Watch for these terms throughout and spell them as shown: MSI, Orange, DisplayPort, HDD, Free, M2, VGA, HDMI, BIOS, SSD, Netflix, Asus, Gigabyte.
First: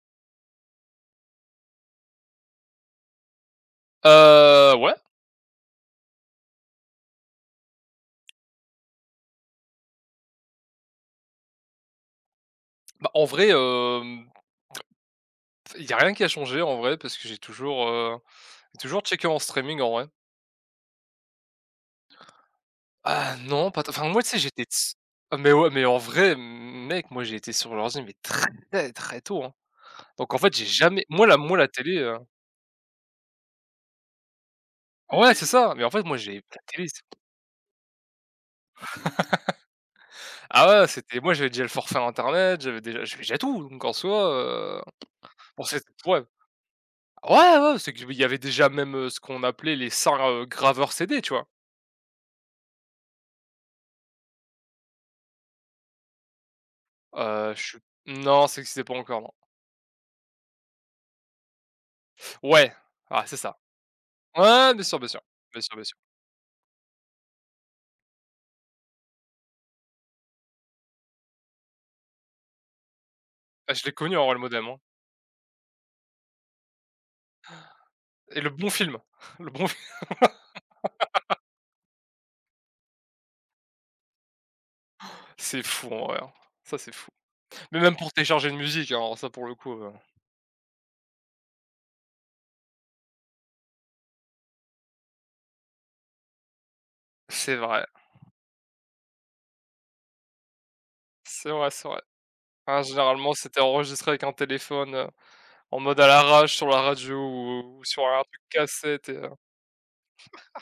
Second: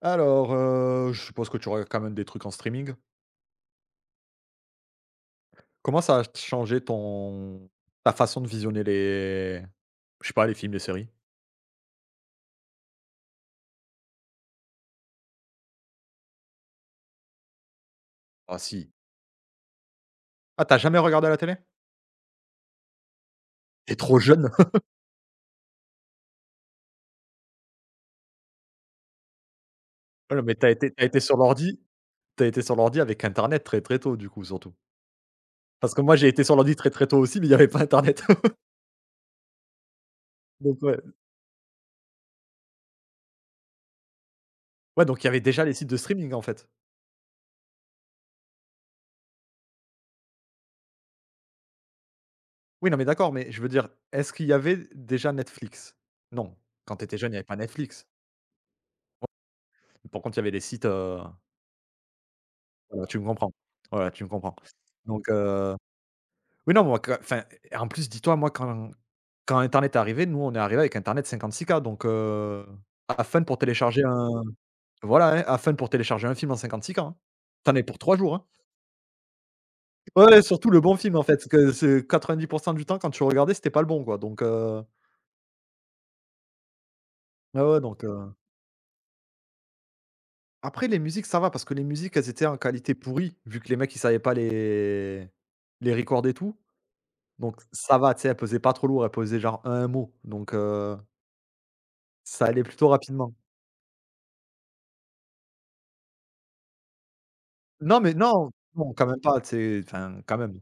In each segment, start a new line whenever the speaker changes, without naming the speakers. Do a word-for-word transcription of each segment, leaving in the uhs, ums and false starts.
Alors, heu, je suppose que tu regardes quand même des trucs en streaming.
Heu, ouais,
Comment ça a changé ton ta façon de visionner les je sais pas, les films, les séries?
bah, en vrai, il y a rien qui a changé en vrai parce que j'ai toujours, heu,
Ah
j'ai
si.
toujours checké en streaming en vrai.
Ah, t'as jamais regardé à la télé?
Ah non, pas t
T'es
enfin
trop
moi tu sais
jeune.
j'étais s ah mais ouais, mais en vrai, mec, moi j'ai été sur l'ordi mais très, très tôt, hein. Donc
Ah
en
non,
fait
mais
j'ai
t'as été
jamais
t'as été
moi la
sur
moi la
l'ordi
télé, heu
t'as été sur l'ordi avec internet très, très tôt du coup, surtout?
ouais c'est ça, mais en
Parce que
fait
moi
moi
j'ai
j'ai
été sur
la
l'ordi
télé
très,
c'est
très tôt aussi, mais il y avait pas internet.
ah
Donc
ouais
ouais.
c'était moi j'avais déjà le forfait internet, j'avais déjà j'avais déjà tout donc en soi, heu,
Ouais, donc il y avait
bon
déjà les
c'est
sites de
ouais.
streaming en fait?
Ouais, ouais, c'est qu'il y avait déjà même, heu, ce qu'on appelait les cent, heu, graveurs C D, tu vois?
Oui, non mais d'accord, mais je veux dire, est-ce qu'il y avait déjà Netflix? Non. Quand t'étais jeune, il y avait
Heu,
pas
je suis
Netflix.
Non, ça existait pas encore, non.
Par contre, il y avait les sites, heu
Ouais,
Voilà, tu
ah,
me
c'est
comprends.
ça.
Voilà, tu me comprends.
Ouais, bien sûr, bien sûr.
Donc,
Bien sûr,
heu,
bien sûr.
oui, non, moi, que enfin, et en plus, dis-toi, moi, quand quand internet est arrivé, nous, on est arrivé avec internet cinquante-six K, donc, heu, à peine pour
Ah, je l'ai
télécharger
connu,
un
Enrôle Modem, hein
voilà, hein, à peine pour télécharger un film en cinquante-six K, hein. Tu en pour trois jours,
et
hein.
le bon film, le bon film.
Ouais, ouais, surtout le bon film, en fait, parce que c'est quatre-vingt-dix du temps, quand tu regardais, c'était pas le bon, quoi, donc, heu,
C'est fou, en vrai, hein. Ça, c'est fou.
ouais,
Mais
ouais,
même
donc,
pour
heu
télécharger une musique, hein, alors ça, pour le coup, heu,
après les musiques, ça va parce que les musiques, elles étaient en qualité pourrie, vu que les mecs, ils savaient pas les les recorder et tout.
c'est
Donc
vrai,
ça va, tu sais, elle pesait pas trop lourd, elle pesait genre un mot, donc heu,
c'est vrai, c'est vrai.
ça allait
Hein,
plutôt
généralement,
rapidement.
c'était enregistré avec un téléphone, heu, en mode à l'arrache sur la radio ou ou
Non,
sur
mais
un truc
non, non, quand
cassette et
même
heu
pas, tu sais, enfin, quand même.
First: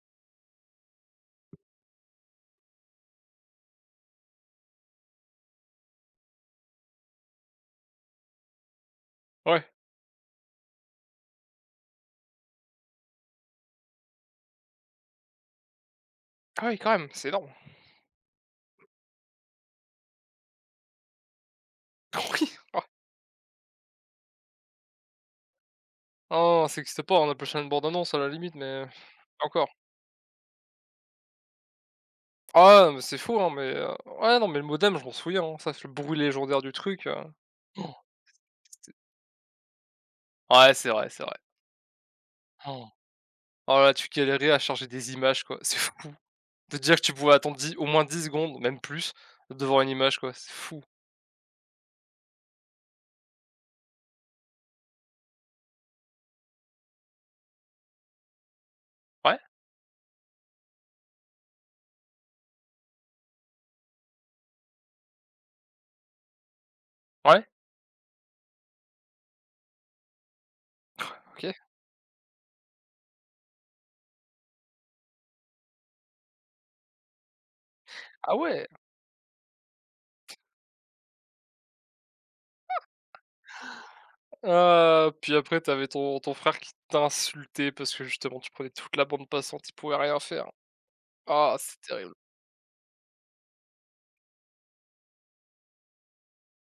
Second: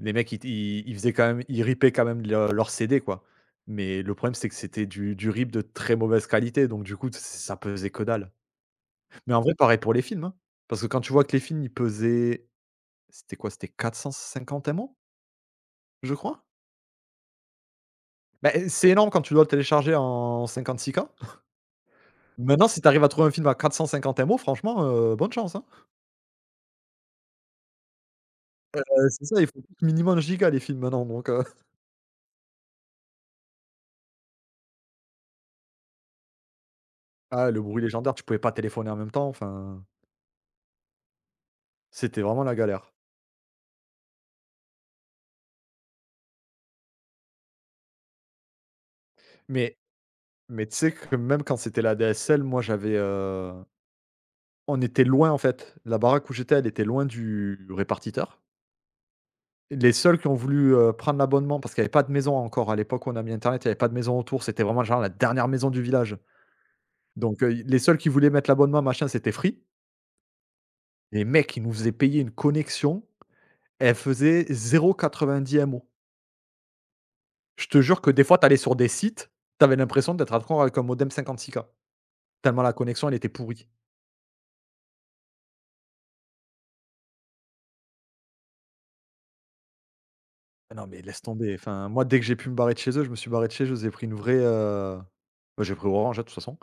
Les mecs, ils ils ils faisaient quand même ils ripaient quand même le leurs C D, quoi. Mais le problème, c'est que c'était du du rip de très mauvaise qualité, donc du coup, t ça pesait que dalle. Mais en vrai,
ouais.
pareil pour les films, hein, parce que quand tu vois que les films, ils pesaient c'était quoi? C'était quatre cent cinquante M O, je crois?
Ah oui, quand même, c'est énorme.
Bah, eh, c'est énorme quand tu dois le télécharger en cinquante six k.
Oui,
Maintenant, si
ouais.
tu arrives à trouver un film à quatre cent cinquante M O, franchement, heu, bonne chance, hein.
Non, non, ça existe pas, on a appelle ça une bande annonce à la limite,
Bah,
mais
c'est ça, il faut
encore.
tous minimum un giga les films maintenant donc heu,
Ah ouais, mais c'est fou, hein, mais heu, ouais, non, mais le modem, je m'en souviens, hein, ça, c'est le bruit légendaire du truc, heu,
ah le bruit légendaire, tu pouvais pas téléphoner
c'était
en même temps, enfin,
ouais, c'est vrai, c'est vrai.
c'était vraiment la galère.
Oh là là, tu galérais à charger des images, quoi, c'est fou de dire que tu pouvais attendre dix au moins dix secondes, même plus,
Mais
devant une image, quoi, c'est
mais tu
fou.
sais que même quand c'était la D S L, moi j'avais, heu, on était loin en fait, la baraque où j'étais, elle était loin du répartiteur.
Ouais,
Les seuls qui ont voulu, heu, prendre l'abonnement parce qu'il y avait pas de maison encore à l'époque où on a mis internet, il y avait pas de maison autour, c'était vraiment genre la dernière maison du village. Donc
ouais,
heu, les seuls qui voulaient mettre l'abonnement machin, c'était Free. Les
OK.
mecs, ils nous faisaient payer une connexion, elle faisait zéro virgule quatre-vingt-dix M O. Je te jure que des
Ah
fois, t'allais
ouais,
sur des sites, t'avais l'impression d'être encore avec un modem cinquante-six K, tellement la connexion, elle était pourrie.
heu, puis après, t'avais ton ton frère qui t'insultait parce que justement, tu prenais toute la bande passante, il pouvait rien faire.
Ah non, mais laisse tomber.
Ah, c'est
Enfin, moi,
terrible.
dès que j'ai pu me barrer de chez eux, je me suis barré de chez eux. J'ai pris une vraie, heu, bah, j'ai pris Orange, hein, de toute façon.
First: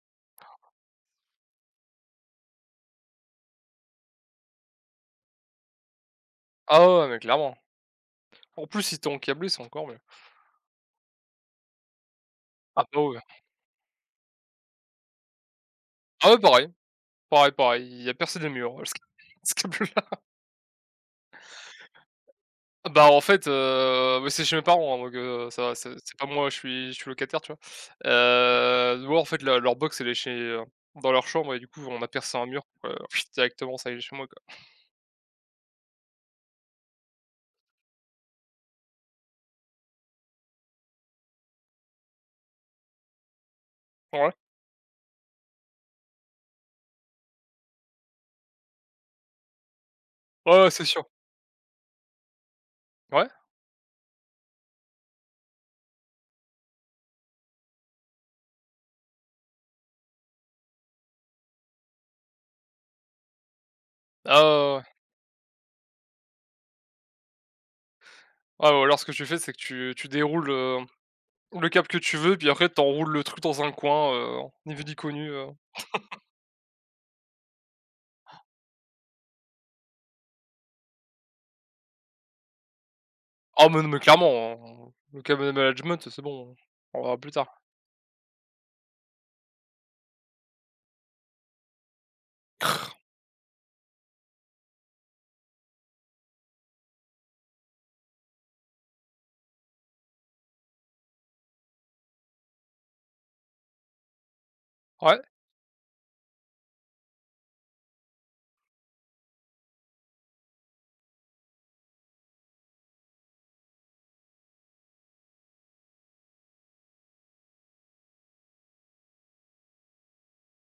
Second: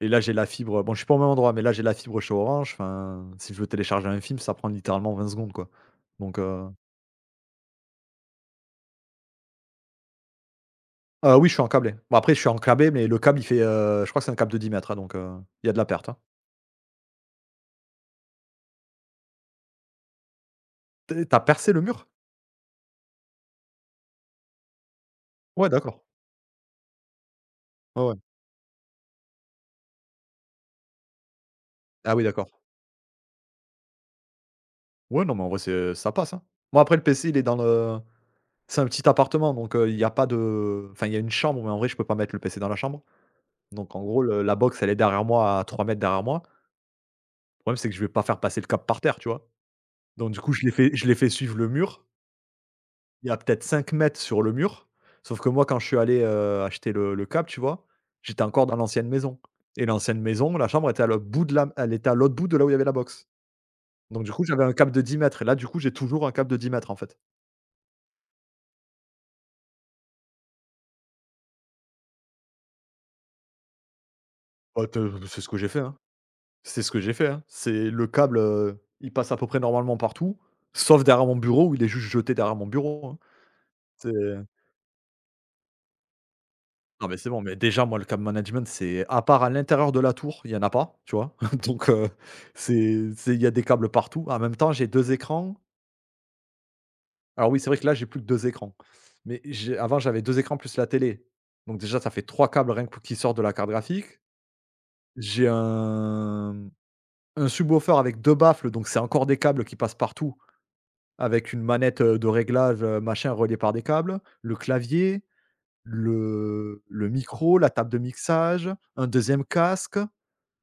Et là, j'ai la fibre, bon, je suis pas au même endroit, mais là, j'ai la fibre chez Orange. Enfin, si je veux télécharger un film, ça prend littéralement vingt secondes, quoi, donc heu,
Ah ouais, ouais, mais clairement. En plus, ils t'ont câblé, c'est encore mieux.
heu, oui, je suis en câblé. Bon, après, je suis en
Ah
câblé,
bah
mais le
ouais.
câble, il fait, heu, je crois que c'est un câble de dix mètres, hein, donc heu, il y a de la perte, hein.
Ah ouais, pareil. Pareil, pareil, il y a percé des murs, ce ce câble-là.
Tu es percé le mur?
Bah, en fait, heu, bah, c'est chez mes parents, hein, donc heu, ça
Ouais,
va, c'est
d'accord.
c'est pas moi, je suis je suis locataire, tu vois?
Ouais, ouais.
Heu, ouais, en fait, leur leur box, elle est chez, heu, dans leur chambre et du coup, on a
Ah oui,
percé un
d'accord.
mur, heu, directement, ça y est, chez moi, quoi.
Ouais, non, mais en vrai, c'est ça passe, hein. Moi, après, le P C, il est dans le c'est un petit appartement, donc heu, il y a pas de enfin, il y a une chambre, mais en vrai, je peux pas mettre le P C dans la chambre. Donc en gros,
Ouais.
le la box, elle est derrière moi, à trois mètres derrière moi. Le problème, c'est que je vais pas faire passer le câble par terre, tu vois? Donc du coup,
Ouais,
je
ouais,
l'ai
c'est
fait
sûr.
je l'ai fait suivre le mur.
Ouais.
Il y a peut-être cinq mètres sur le mur. Sauf que moi, quand je suis allé, heu, acheter le le câble, tu vois? J'étais encore dans l'ancienne maison et l'ancienne maison, la chambre était à l'autre bout de la elle était à l'autre bout de là où il y avait la box. Donc du
Ah
coup, j'avais un
ouais, ouais. Ouais.
câble de dix mètres et là, du coup, j'ai toujours un câble de dix mètres en fait.
Ah ou alors ce que tu fais, c'est que tu tu déroules, heu, le câble que tu veux, puis après tu enroules le truc dans un coin, heu, ni vu
Bah,
ni
te
connu,
c'est
heu.
ce que j'ai fait, hein. C'est ce que j'ai fait, hein. C'est le câble, heu, il passe à peu près normalement partout, sauf derrière mon bureau où il est juste jeté derrière mon bureau, hein.
Ah mais non, mais
C'est
clairement, hein, le câble management, c'est bon, on
non, mais
verra
c'est
plus
bon, mais
tard.
déjà moi le câble management c'est à part à l'intérieur de la tour, il y en a pas, tu vois? Donc heu, c'est c'est il y a des câbles partout. En même temps, j'ai deux écrans. Alors oui, c'est vrai que là, j'ai plus que deux écrans, mais j'ai avant j'avais deux écrans plus la télé. Donc déjà, ça fait trois câbles rien que qui sortent de la carte graphique.
Ouais.
J'ai un un subwoofer avec deux baffles, donc c'est encore des câbles qui passent partout. Avec une manette, heu, de réglage, heu, machin, reliée par des câbles, le clavier, le le micro, la table de mixage, un deuxième casque.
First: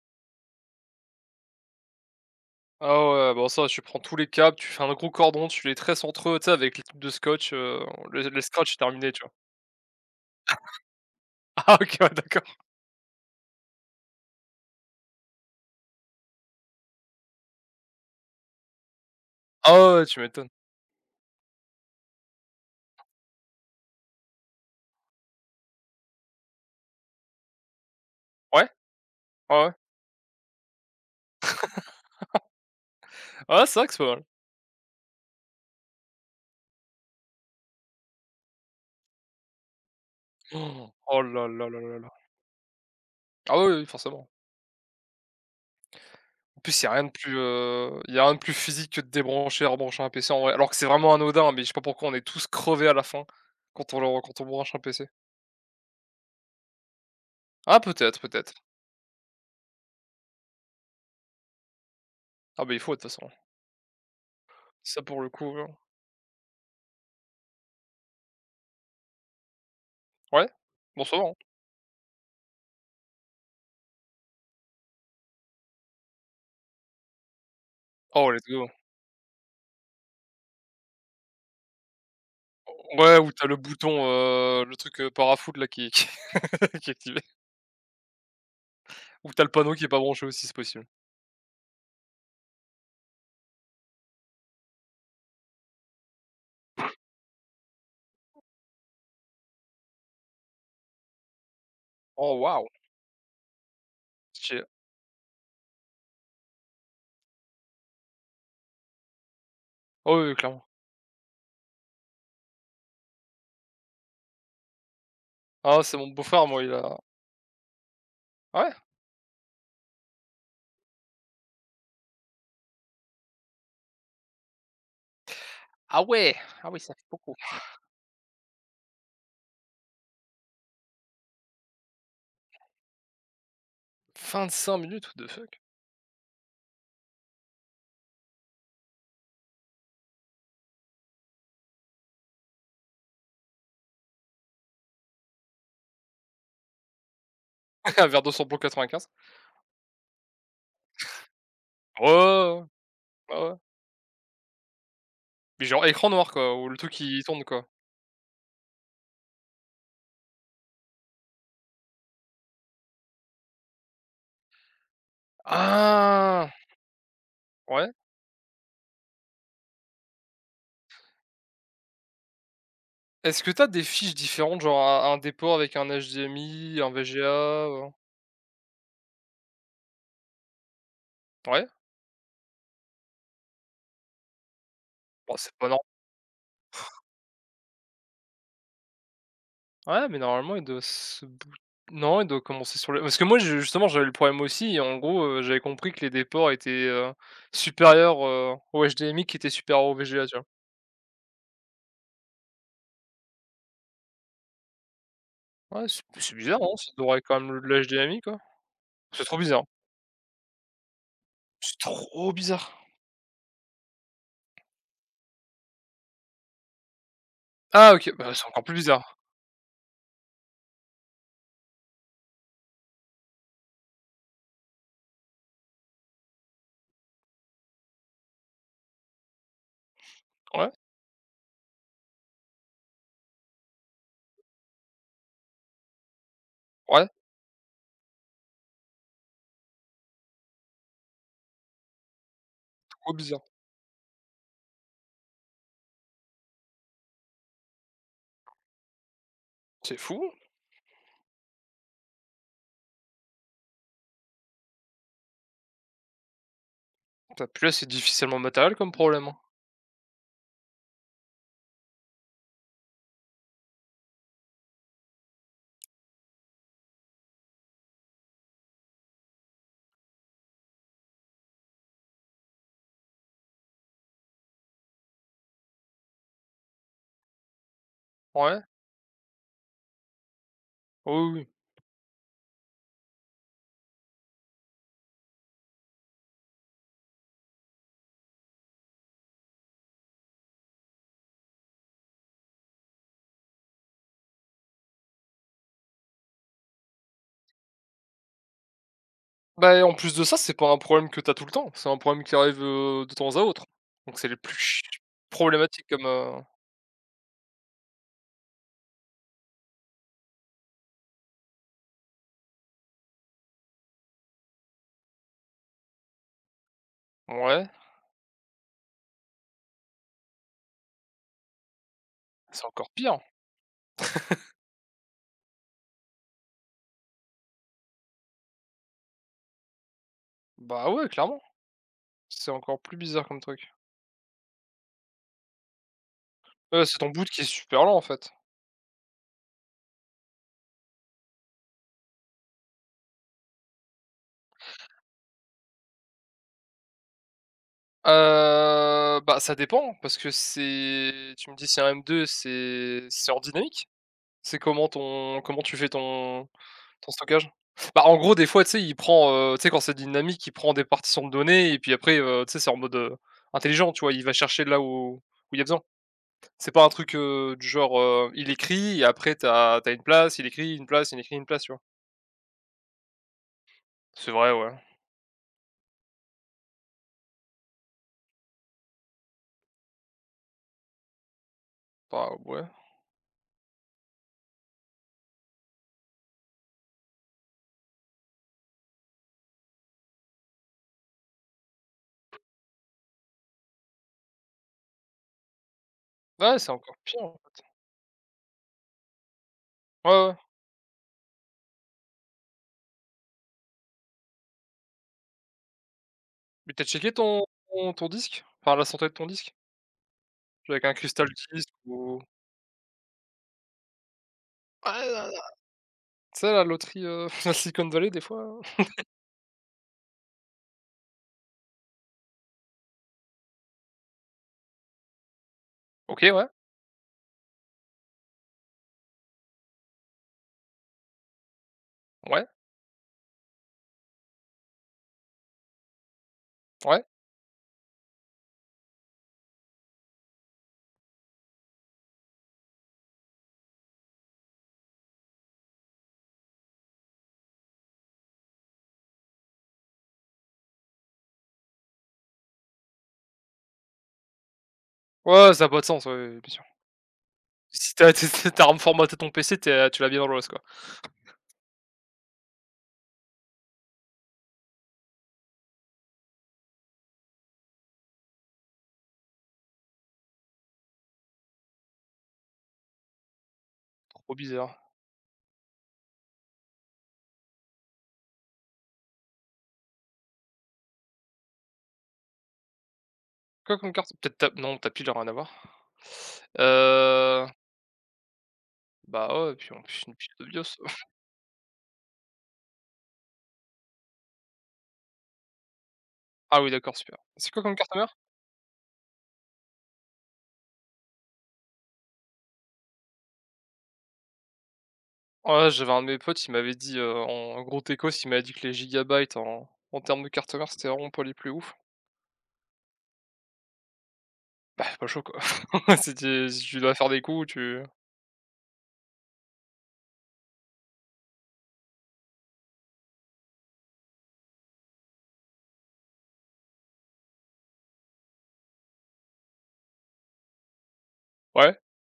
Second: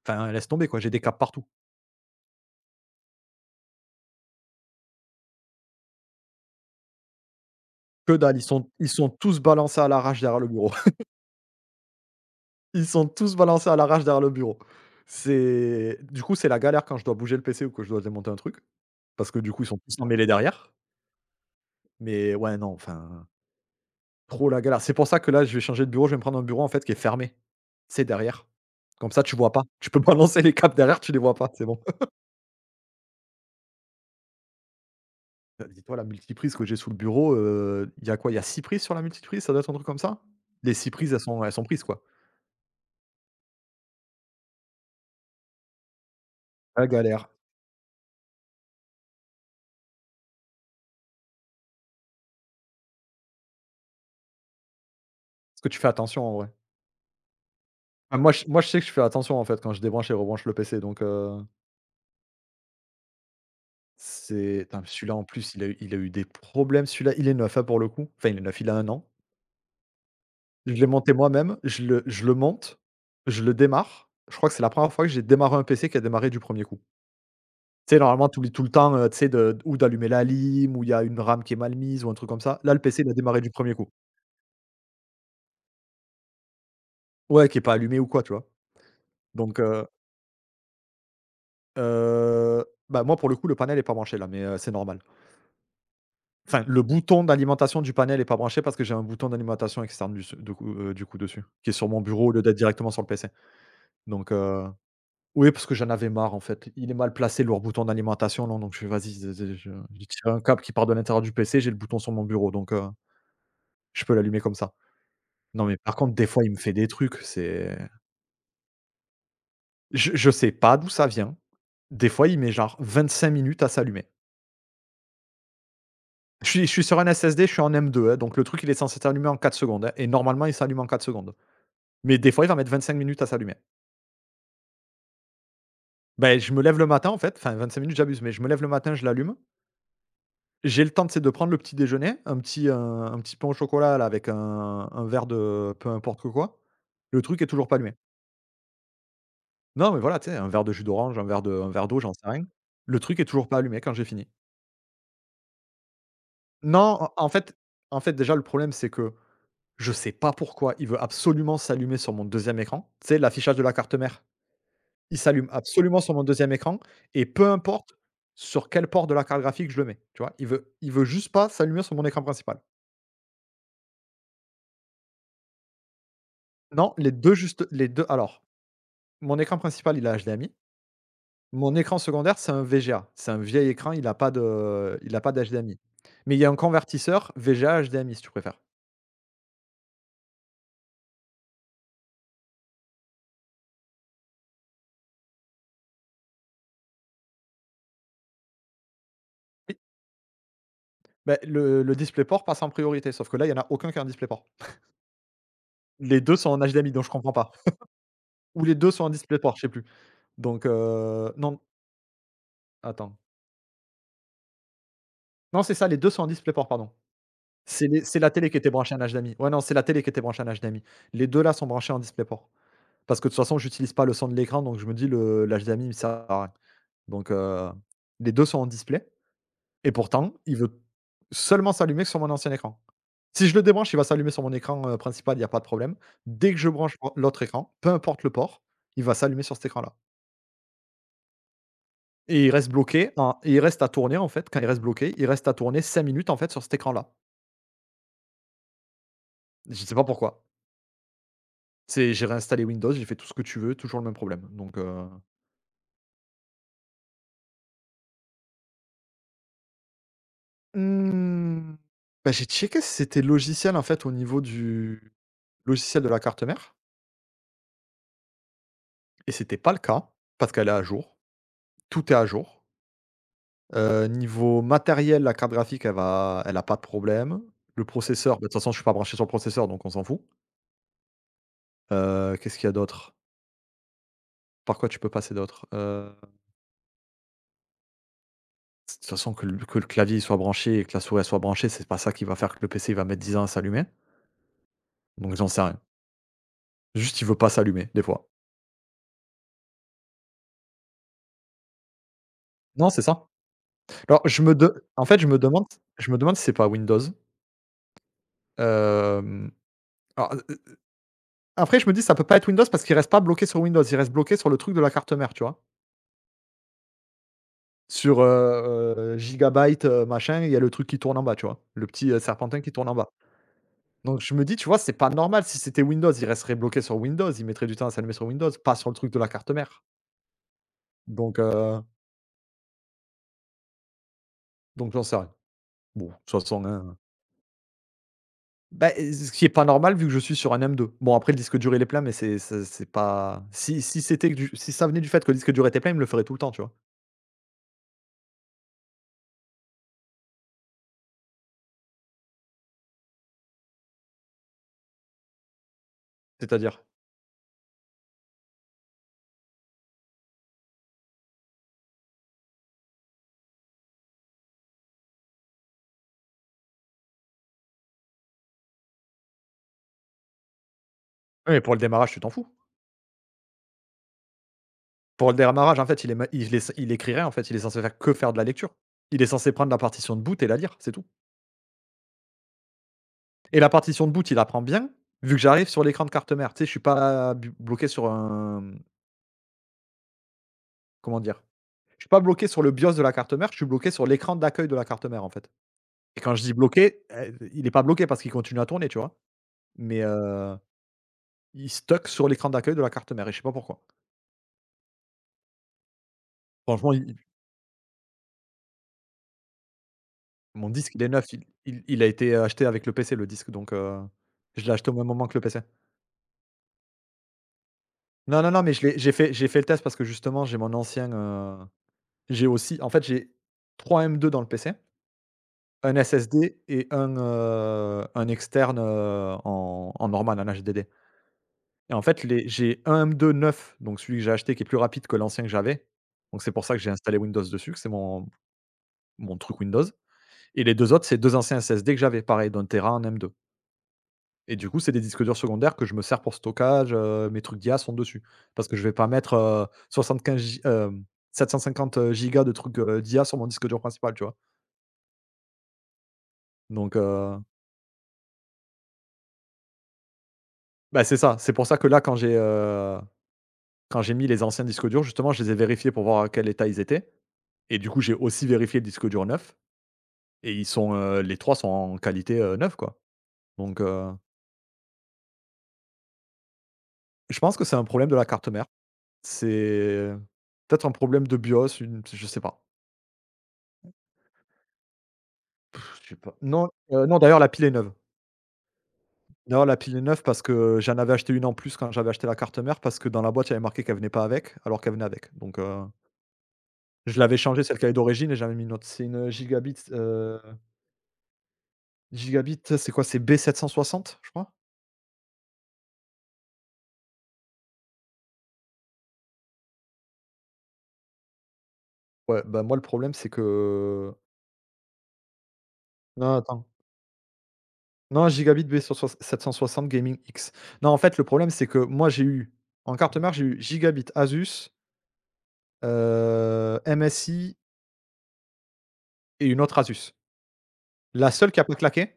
Enfin, laisse tomber quoi, j'ai des câbles partout.
Ah ouais, bon ça tu prends tous les câbles, tu fais un gros cordon, tu les tresses entre eux, tu sais avec les trucs de scotch, heu,
Que
le
dalle,
le
ils sont
scotch c'est
ils sont
terminé, tu vois?
tous balancés à l'arrache derrière le bureau.
Ah OK, ouais, d'accord.
Ils sont tous balancés à l'arrache derrière le bureau. C'est du coup, c'est la galère quand je dois bouger le P C ou que je dois démonter un truc, parce que du coup, ils sont
Ah
tous
ouais, tu
emmêlés
m'étonnes.
derrière. Mais ouais, non, enfin trop la galère. C'est pour ça que là, je vais changer de bureau, je vais me prendre un bureau en fait qui est fermé. C'est derrière.
Ouais,
Comme ça, tu vois
ouais,
pas.
ouais.
Tu peux pas lancer les câbles derrière, tu les vois pas, c'est bon.
Ah c'est vrai que c'est pas mal.
Euh, Dis-toi la multiprise que j'ai sous le bureau, heu, il y a quoi? Il y a six prises sur la multiprise, ça doit être un truc comme ça? Les
Oh
six prises, elles
oh
sont
là
elles sont
là là
prises
là
quoi.
là. Ah oui, oui, forcément. En plus, il
La
y a rien de
galère.
plus, heu, il y a rien de plus physique que de débrancher et rebrancher un P C en vrai, alors que c'est vraiment anodin, mais je sais pas pourquoi on est tous crevés à la fin quand on le quand on branche un P C.
Est-ce que tu fais attention en vrai?
Ah
Ah
peut-être,
moi je
peut-être.
moi je sais que je fais attention en fait quand je débranche et rebranche le P C donc, heu,
Ah beh, il faut de toute façon.
c'est putain
Ça
celui-là
pour
en
le
plus
coup,
il
heu
a eu il a eu des problèmes celui-là, il est neuf, hein, pour le coup. Enfin il est neuf, il a un an.
ouais?
Je l'ai
Bon
monté
ça va, hein.
moi-même, je le je le monte, je le démarre. Je crois que c'est la première fois que j'ai démarré un P C qui a démarré du premier coup. Tu sais,
Oh
normalement, tu
let's
oublies tout
go.
le temps, heu, tu sais, de ou d'allumer la lime ou il y a une RAM qui est mal mise ou un truc comme ça. Là, le P C, il a
Ouais, où
démarré
t'as
du
le
premier coup.
bouton, heu, le truc, heu, parafoot là qui qui qui est activé.
Ouais, qui est pas allumé ou quoi, tu vois?
Ou t'as le
Donc
panneau qui
heu
est pas branché aussi, c'est possible.
heu, bah, moi, pour le coup, le panel est pas branché, là, mais heu, c'est normal. Enfin, le bouton d'alimentation du panel est pas branché parce que j'ai un bouton d'alimentation externe du s du coup, heu, du coup, dessus, qui est sur mon bureau au
Oh
lieu d'être
waouh!
directement sur le P C. Donc
Stylé.
heu Oui, parce que j'en avais marre en fait. Il est mal placé le bouton d'alimentation non donc je fais: «Vas-y, z z je». J'ai
Ah oui,
tiré
oui,
un câble
clairement.
qui part de l'intérieur du P C, j'ai le bouton sur mon bureau donc heu, je peux l'allumer comme ça. Non mais
Ah
par
c'est mon
contre des fois
beau-frère,
il me
moi, il
fait des
a
trucs, c'est
ah ouais?
je je sais pas d'où ça vient. Des fois il met genre vingt-cinq minutes à s'allumer.
Ah ouais!
Je suis je
Ah oui,
suis
ça
sur
fait
un
beaucoup.
S S D, je suis en M deux, hein, donc le truc il est censé s'allumer en quatre secondes, hein, et normalement il s'allume en quatre secondes. Mais des fois il va mettre vingt-cinq minutes à s'allumer.
vingt-cinq minutes? What the fuck?
Ben, je me lève le matin en fait, enfin vingt-cinq minutes j'abuse, mais je me lève le matin, je l'allume. J'ai le temps, tu sais, de prendre le petit déjeuner, un petit, heu, un petit pain au chocolat là avec un un verre de peu importe que quoi. Le truc est toujours pas allumé.
Vers deux cents plombs quatre-vingt-quinze.
Non, mais voilà, tu sais, un verre de jus d'orange, un verre de un verre d'eau,
Ouais,
j'en sais rien.
ouais,
Le truc est
ouais,
toujours
ouais, ouais.
pas allumé quand j'ai fini.
Mais genre écran noir quoi, où le truc
Non, en
qui
en
tourne
fait
quoi.
en fait, déjà, le problème, c'est que je sais pas pourquoi il veut absolument s'allumer sur mon deuxième écran. Tu sais, l'affichage de la carte mère, il s'allume absolument sur mon
Ah!
deuxième écran et peu
Ouais.
importe sur quel port de la carte graphique je le mets, tu vois? Il veut il veut juste pas s'allumer sur mon écran principal.
Est-ce que t'as des fiches différentes, genre un un dépôt avec un H D M I, un
Non, les
VGA,
deux, juste les
heu?
deux. Alors, mon écran principal, il a H D M I.
Ouais?
Mon écran secondaire, c'est un V G A. C'est un vieil écran, il a pas de il a pas
bon c'est pas
d'H D M I. Mais il y a un convertisseur V G A H D M I, si tu préfères.
Ouais, mais normalement, il doit se bout non, il doit commencer sur le parce que moi, je justement, j'avais le problème aussi et en gros, heu, j'avais compris que les déports étaient, heu, supérieurs, heu, au H D M I qui était
Oui.
supérieur au V G A, tu vois?
Ben le le DisplayPort passe en priorité, sauf que là, il y en a aucun qui a un DisplayPort.
Ouais, c'est
Les
c'est
deux sont en
bizarre, hein, ça
H D M I, donc je
devrait être
comprends
quand même
pas.
le H D M I, quoi.
Ou les deux sont en
C'est trop
DisplayPort, je
bizarre.
sais plus. Donc, heu, non,
C'est trop bizarre.
attends. Non, c'est ça, les deux sont en DisplayPort, pardon. C'est
Ah
les
OK,
c'est
bah,
la
c'est
télé qui
encore
était
plus
branchée en
bizarre.
H D M I. Ouais, non, c'est la télé qui était branchée en H D M I. Les deux là sont branchés en DisplayPort. Parce que de toute façon, j'utilise pas le son de l'écran, donc je me dis le l'H D M I, il me sert à. Donc heu, les deux sont en display et pourtant, il
Ouais,
veut seulement s'allumer que sur mon ancien écran. Si je le débranche, il va s'allumer sur mon écran, heu, principal, il y a pas de problème. Dès que je branche
ouais,
l'au l'autre écran, peu importe le port, il va s'allumer sur cet écran-là et il reste bloqué
trop
en
bizarre.
et il reste à tourner, en fait. Quand il reste bloqué, il reste à tourner cinq minutes, en fait, sur cet écran-là. Je sais
C'est
pas
fou,
pourquoi. C'est j'ai réinstallé Windows, j'ai fait tout ce que tu veux, toujours le même problème, donc heu
t'as plus là, c'est difficilement matériel comme problème, hein.
Mmh, bah, j'ai checké si c'était logiciel, en fait, au niveau du logiciel de la carte mère. Et c'était pas le cas, parce qu'elle est à jour. Tout est à jour. Heu, niveau matériel, la carte graphique, elle va elle a pas de problème. Le processeur, bah, de toute
Ouais,
façon, je suis pas branché sur le processeur, donc on s'en fout.
oui, oui.
Heu, qu'est-ce qu'il y a d'autre? Par quoi tu peux passer d'autre? Heu, de toute façon, que le que le clavier soit branché et que la souris, elle soit branchée, c'est pas ça qui va faire que le P C, il va mettre dix ans à s'allumer, donc j'en sais rien. Juste, il veut pas s'allumer, des fois.
Bah et en plus de ça, c'est pas un problème que t'as tout le temps, c'est un problème qui arrive,
Non, c'est
heu, de
ça.
temps à autre. Donc
Alors,
c'est les
je
plus
me
ch
de en fait, je me demande,
problématiques comme,
je me
heu
demande si c'est pas Windows. Hem, alors, après, je me dis, ça peut pas être Windows parce qu'il reste pas bloqué sur Windows, il reste bloqué sur le truc de la carte mère, tu vois?
ouais,
Sur, heu heu, Gigabyte, heu, machin, il y a le truc qui tourne en bas, tu vois? Le petit, heu, serpentin
c'est
qui tourne
encore
en bas.
pire.
Donc je me dis, tu vois, c'est pas normal. Si c'était Windows, il resterait bloqué sur Windows, il mettrait du temps à s'allumer sur Windows, pas sur le truc de la carte mère.
Bah, ouais,
Donc
clairement.
heu,
C'est encore plus bizarre comme truc.
donc j'en sais rien. Bon, de toute façon,
Heu, c'est
hein,
ton boot qui est super lent, en fait.
bah, et ce qui est pas normal, vu que je suis sur un M deux. Bon, après, le disque dur, il est plein, mais c'est c'est c'est pas si si c'était que du si ça venait du fait que le disque dur était plein, il me le ferait tout le temps, tu vois?
Heu, bah, ça dépend parce que c'est tu me dis c'est un M deux, c'est c'est en dynamique? C'est comment ton comment tu fais ton
C'est-à-dire?
ton stockage? Bah, en gros, des fois, tu sais, il prend, heu, tu sais, quand c'est dynamique, il prend des partitions de données et puis après, heu, tu sais, c'est en mode, heu, intelligent, tu vois? Il va chercher là où où il y a besoin. C'est pas un truc, heu, du genre, heu, il écrit et après t'as t'as une place, il écrit, une place, il écrit, une
Oui, mais
place, tu
pour le
vois?
démarrage, tu t'en fous.
C'est vrai, ouais.
Pour le démarrage, en fait, il est ma il est il écrit en fait, il est censé faire que faire de la lecture. Il est censé prendre la partition de boot et la lire, c'est tout.
Bah ouais.
Et la partition de boot, il la prend bien, vu que j'arrive sur l'écran de carte mère. Tu sais, je suis pas bu bloqué sur un, mmh, comment dire? Je suis pas bloqué sur le BIOS de la carte mère, je suis bloqué sur l'écran d'accueil de la carte mère, en fait. Et quand je dis
Ouais, c'est encore
bloqué,
pire,
eh,
en fait.
il est pas bloqué parce qu'il continue à tourner, tu vois? Mais
Ouais, ouais.
heu, il stuck sur l'écran d'accueil de la carte mère et je sais pas pourquoi.
Mais t'as
Franchement,
checké
il
ton ton ton disque? Enfin, la santé de ton disque?
Mon
Avec un
disque, il est
cristal
neuf, il
disc
il il a
ou
été acheté avec le P C, le disque, donc, heu, je l'ai acheté au
ah
même
là
moment que
là!
le P C.
Tu sais la loterie, heu, la Silicon Valley des
Non, non,
fois,
non, mais
hein.
je l'ai j'ai fait j'ai fait le test parce que justement, j'ai mon ancien, heu, j'ai aussi, en fait, j'ai trois m deux dans le P C, un
OK, ouais,
S S D et un, heu, un externe, heu, en en normal, en H D D. Et en fait,
ouais,
les j'ai un m deux neuf, donc celui que j'ai acheté qui est plus rapide que l'ancien que j'avais, donc c'est pour ça que j'ai
ouais.
installé Windows dessus, que c'est mon mon truc Windows, et les deux autres, c'est deux anciens S S D que j'avais, pareil d'un téra en m deux. Et du coup, c'est des disques durs secondaires que je me sers pour stockage, heu, mes trucs d'I A sont dessus. Parce que je vais pas mettre, heu, soixante-quinze gi hem, sept cent cinquante, heu, gigas de trucs, heu, d'I A sur mon disque dur principal, tu vois?
Ouais, ça a pas de sens, ouais, ouais, bien sûr.
Donc, heu,
Si t'as as tu reformaté ton P C, tu es, tu l'as bien dans l'os, quoi.
bah, c'est ça. C'est pour ça que là, quand j'ai, heu, quand j'ai mis les anciens disques durs, justement, je les ai vérifiés pour voir à quel état ils étaient. Et du coup, j'ai aussi vérifié le disque dur neuf, et ils sont, heu, les trois sont en qualité, heu, neuve, quoi. Donc, heu,
Trop bizarre.
je pense que c'est un problème de la carte mère. C'est peut-être un problème de BIOS, une je sais pas.
Quoi comme carte? Peut-être ta non, t'as pile, rien à voir.
Pff, je sais pas. Non, heu, non, d'ailleurs
Heu,
la pile est neuve.
Bah ouais,
D'ailleurs,
puis
la
en
pile est
plus une
neuve
pile
parce
de BIOS.
que j'en avais acheté une en plus quand j'avais acheté la carte mère, parce que dans la boîte, il y avait marqué qu'elle venait pas avec, alors qu'elle venait avec. Donc, heu,
Ah oui, d'accord, super.
je l'avais
C'est quoi
changée,
comme
celle qui avait
carte mère?
d'origine, et j'avais mis une autre. C'est une Gigabit, heu, Gigabit, c'est quoi? C'est B sept cent soixante, je crois?
Ouais, j'avais un de mes potes, il m'avait dit, heu, en gros techos, il m'avait dit que les gigabytes en en termes de carte mère, c'était vraiment pas les plus ouf.
Ouais, bah, moi, le problème c'est que,
Bah, c'est pas chaud, quoi. Si
non,
tu si
attends.
tu dois faire des coups, tu
Non, Gigabit B sept cent soixante Gaming X. Non, en fait, le problème c'est que moi, j'ai eu en carte mère, j'ai eu Gigabit, Asus, heu, M S I et une autre Asus. La seule qui a pas
ouais,
claqué,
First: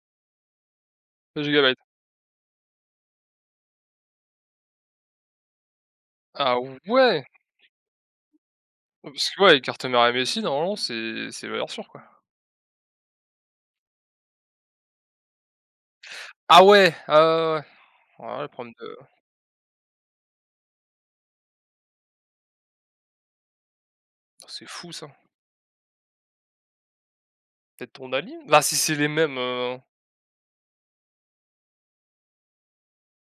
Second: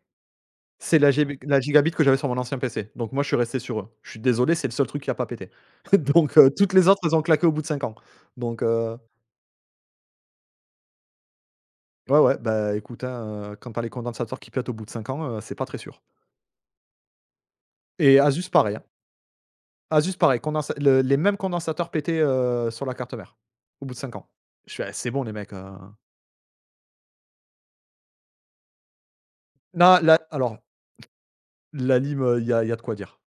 C'est la gib
deux
la
gigabytes?
gigabit que j'avais sur mon ancien P C, donc moi, je suis resté sur eux. Je suis désolé, c'est le seul truc qui a pas pété. Donc, heu,
Ah
toutes les autres, elles ont
ouais!
claqué au bout de cinq ans. Donc, heu,
Parce que, ouais, les cartes mères M S I, normalement, c'est c'est valeur sûre, quoi.
ouais, ouais, bah, écoute, hein, heu, quand tu as les condensateurs qui pètent au bout de cinq ans, heu, c'est pas très sûr.
Ah ouais! Ah ouais,
Et
ouais, ouais. Ouais, le
Asus
problème
pareil, hein.
de
Asus pareil, condensa le les mêmes condensateurs pétés, heu, sur la carte mère, au bout de cinq ans.
c'est
Je fais:
fou
«Eh,
ça.
c'est bon les mecs, heu».
Peut-être ton Ali? Bah, si c'est les mêmes, heu
Non, là, alors, la lime, euh, il y a il y a de quoi dire.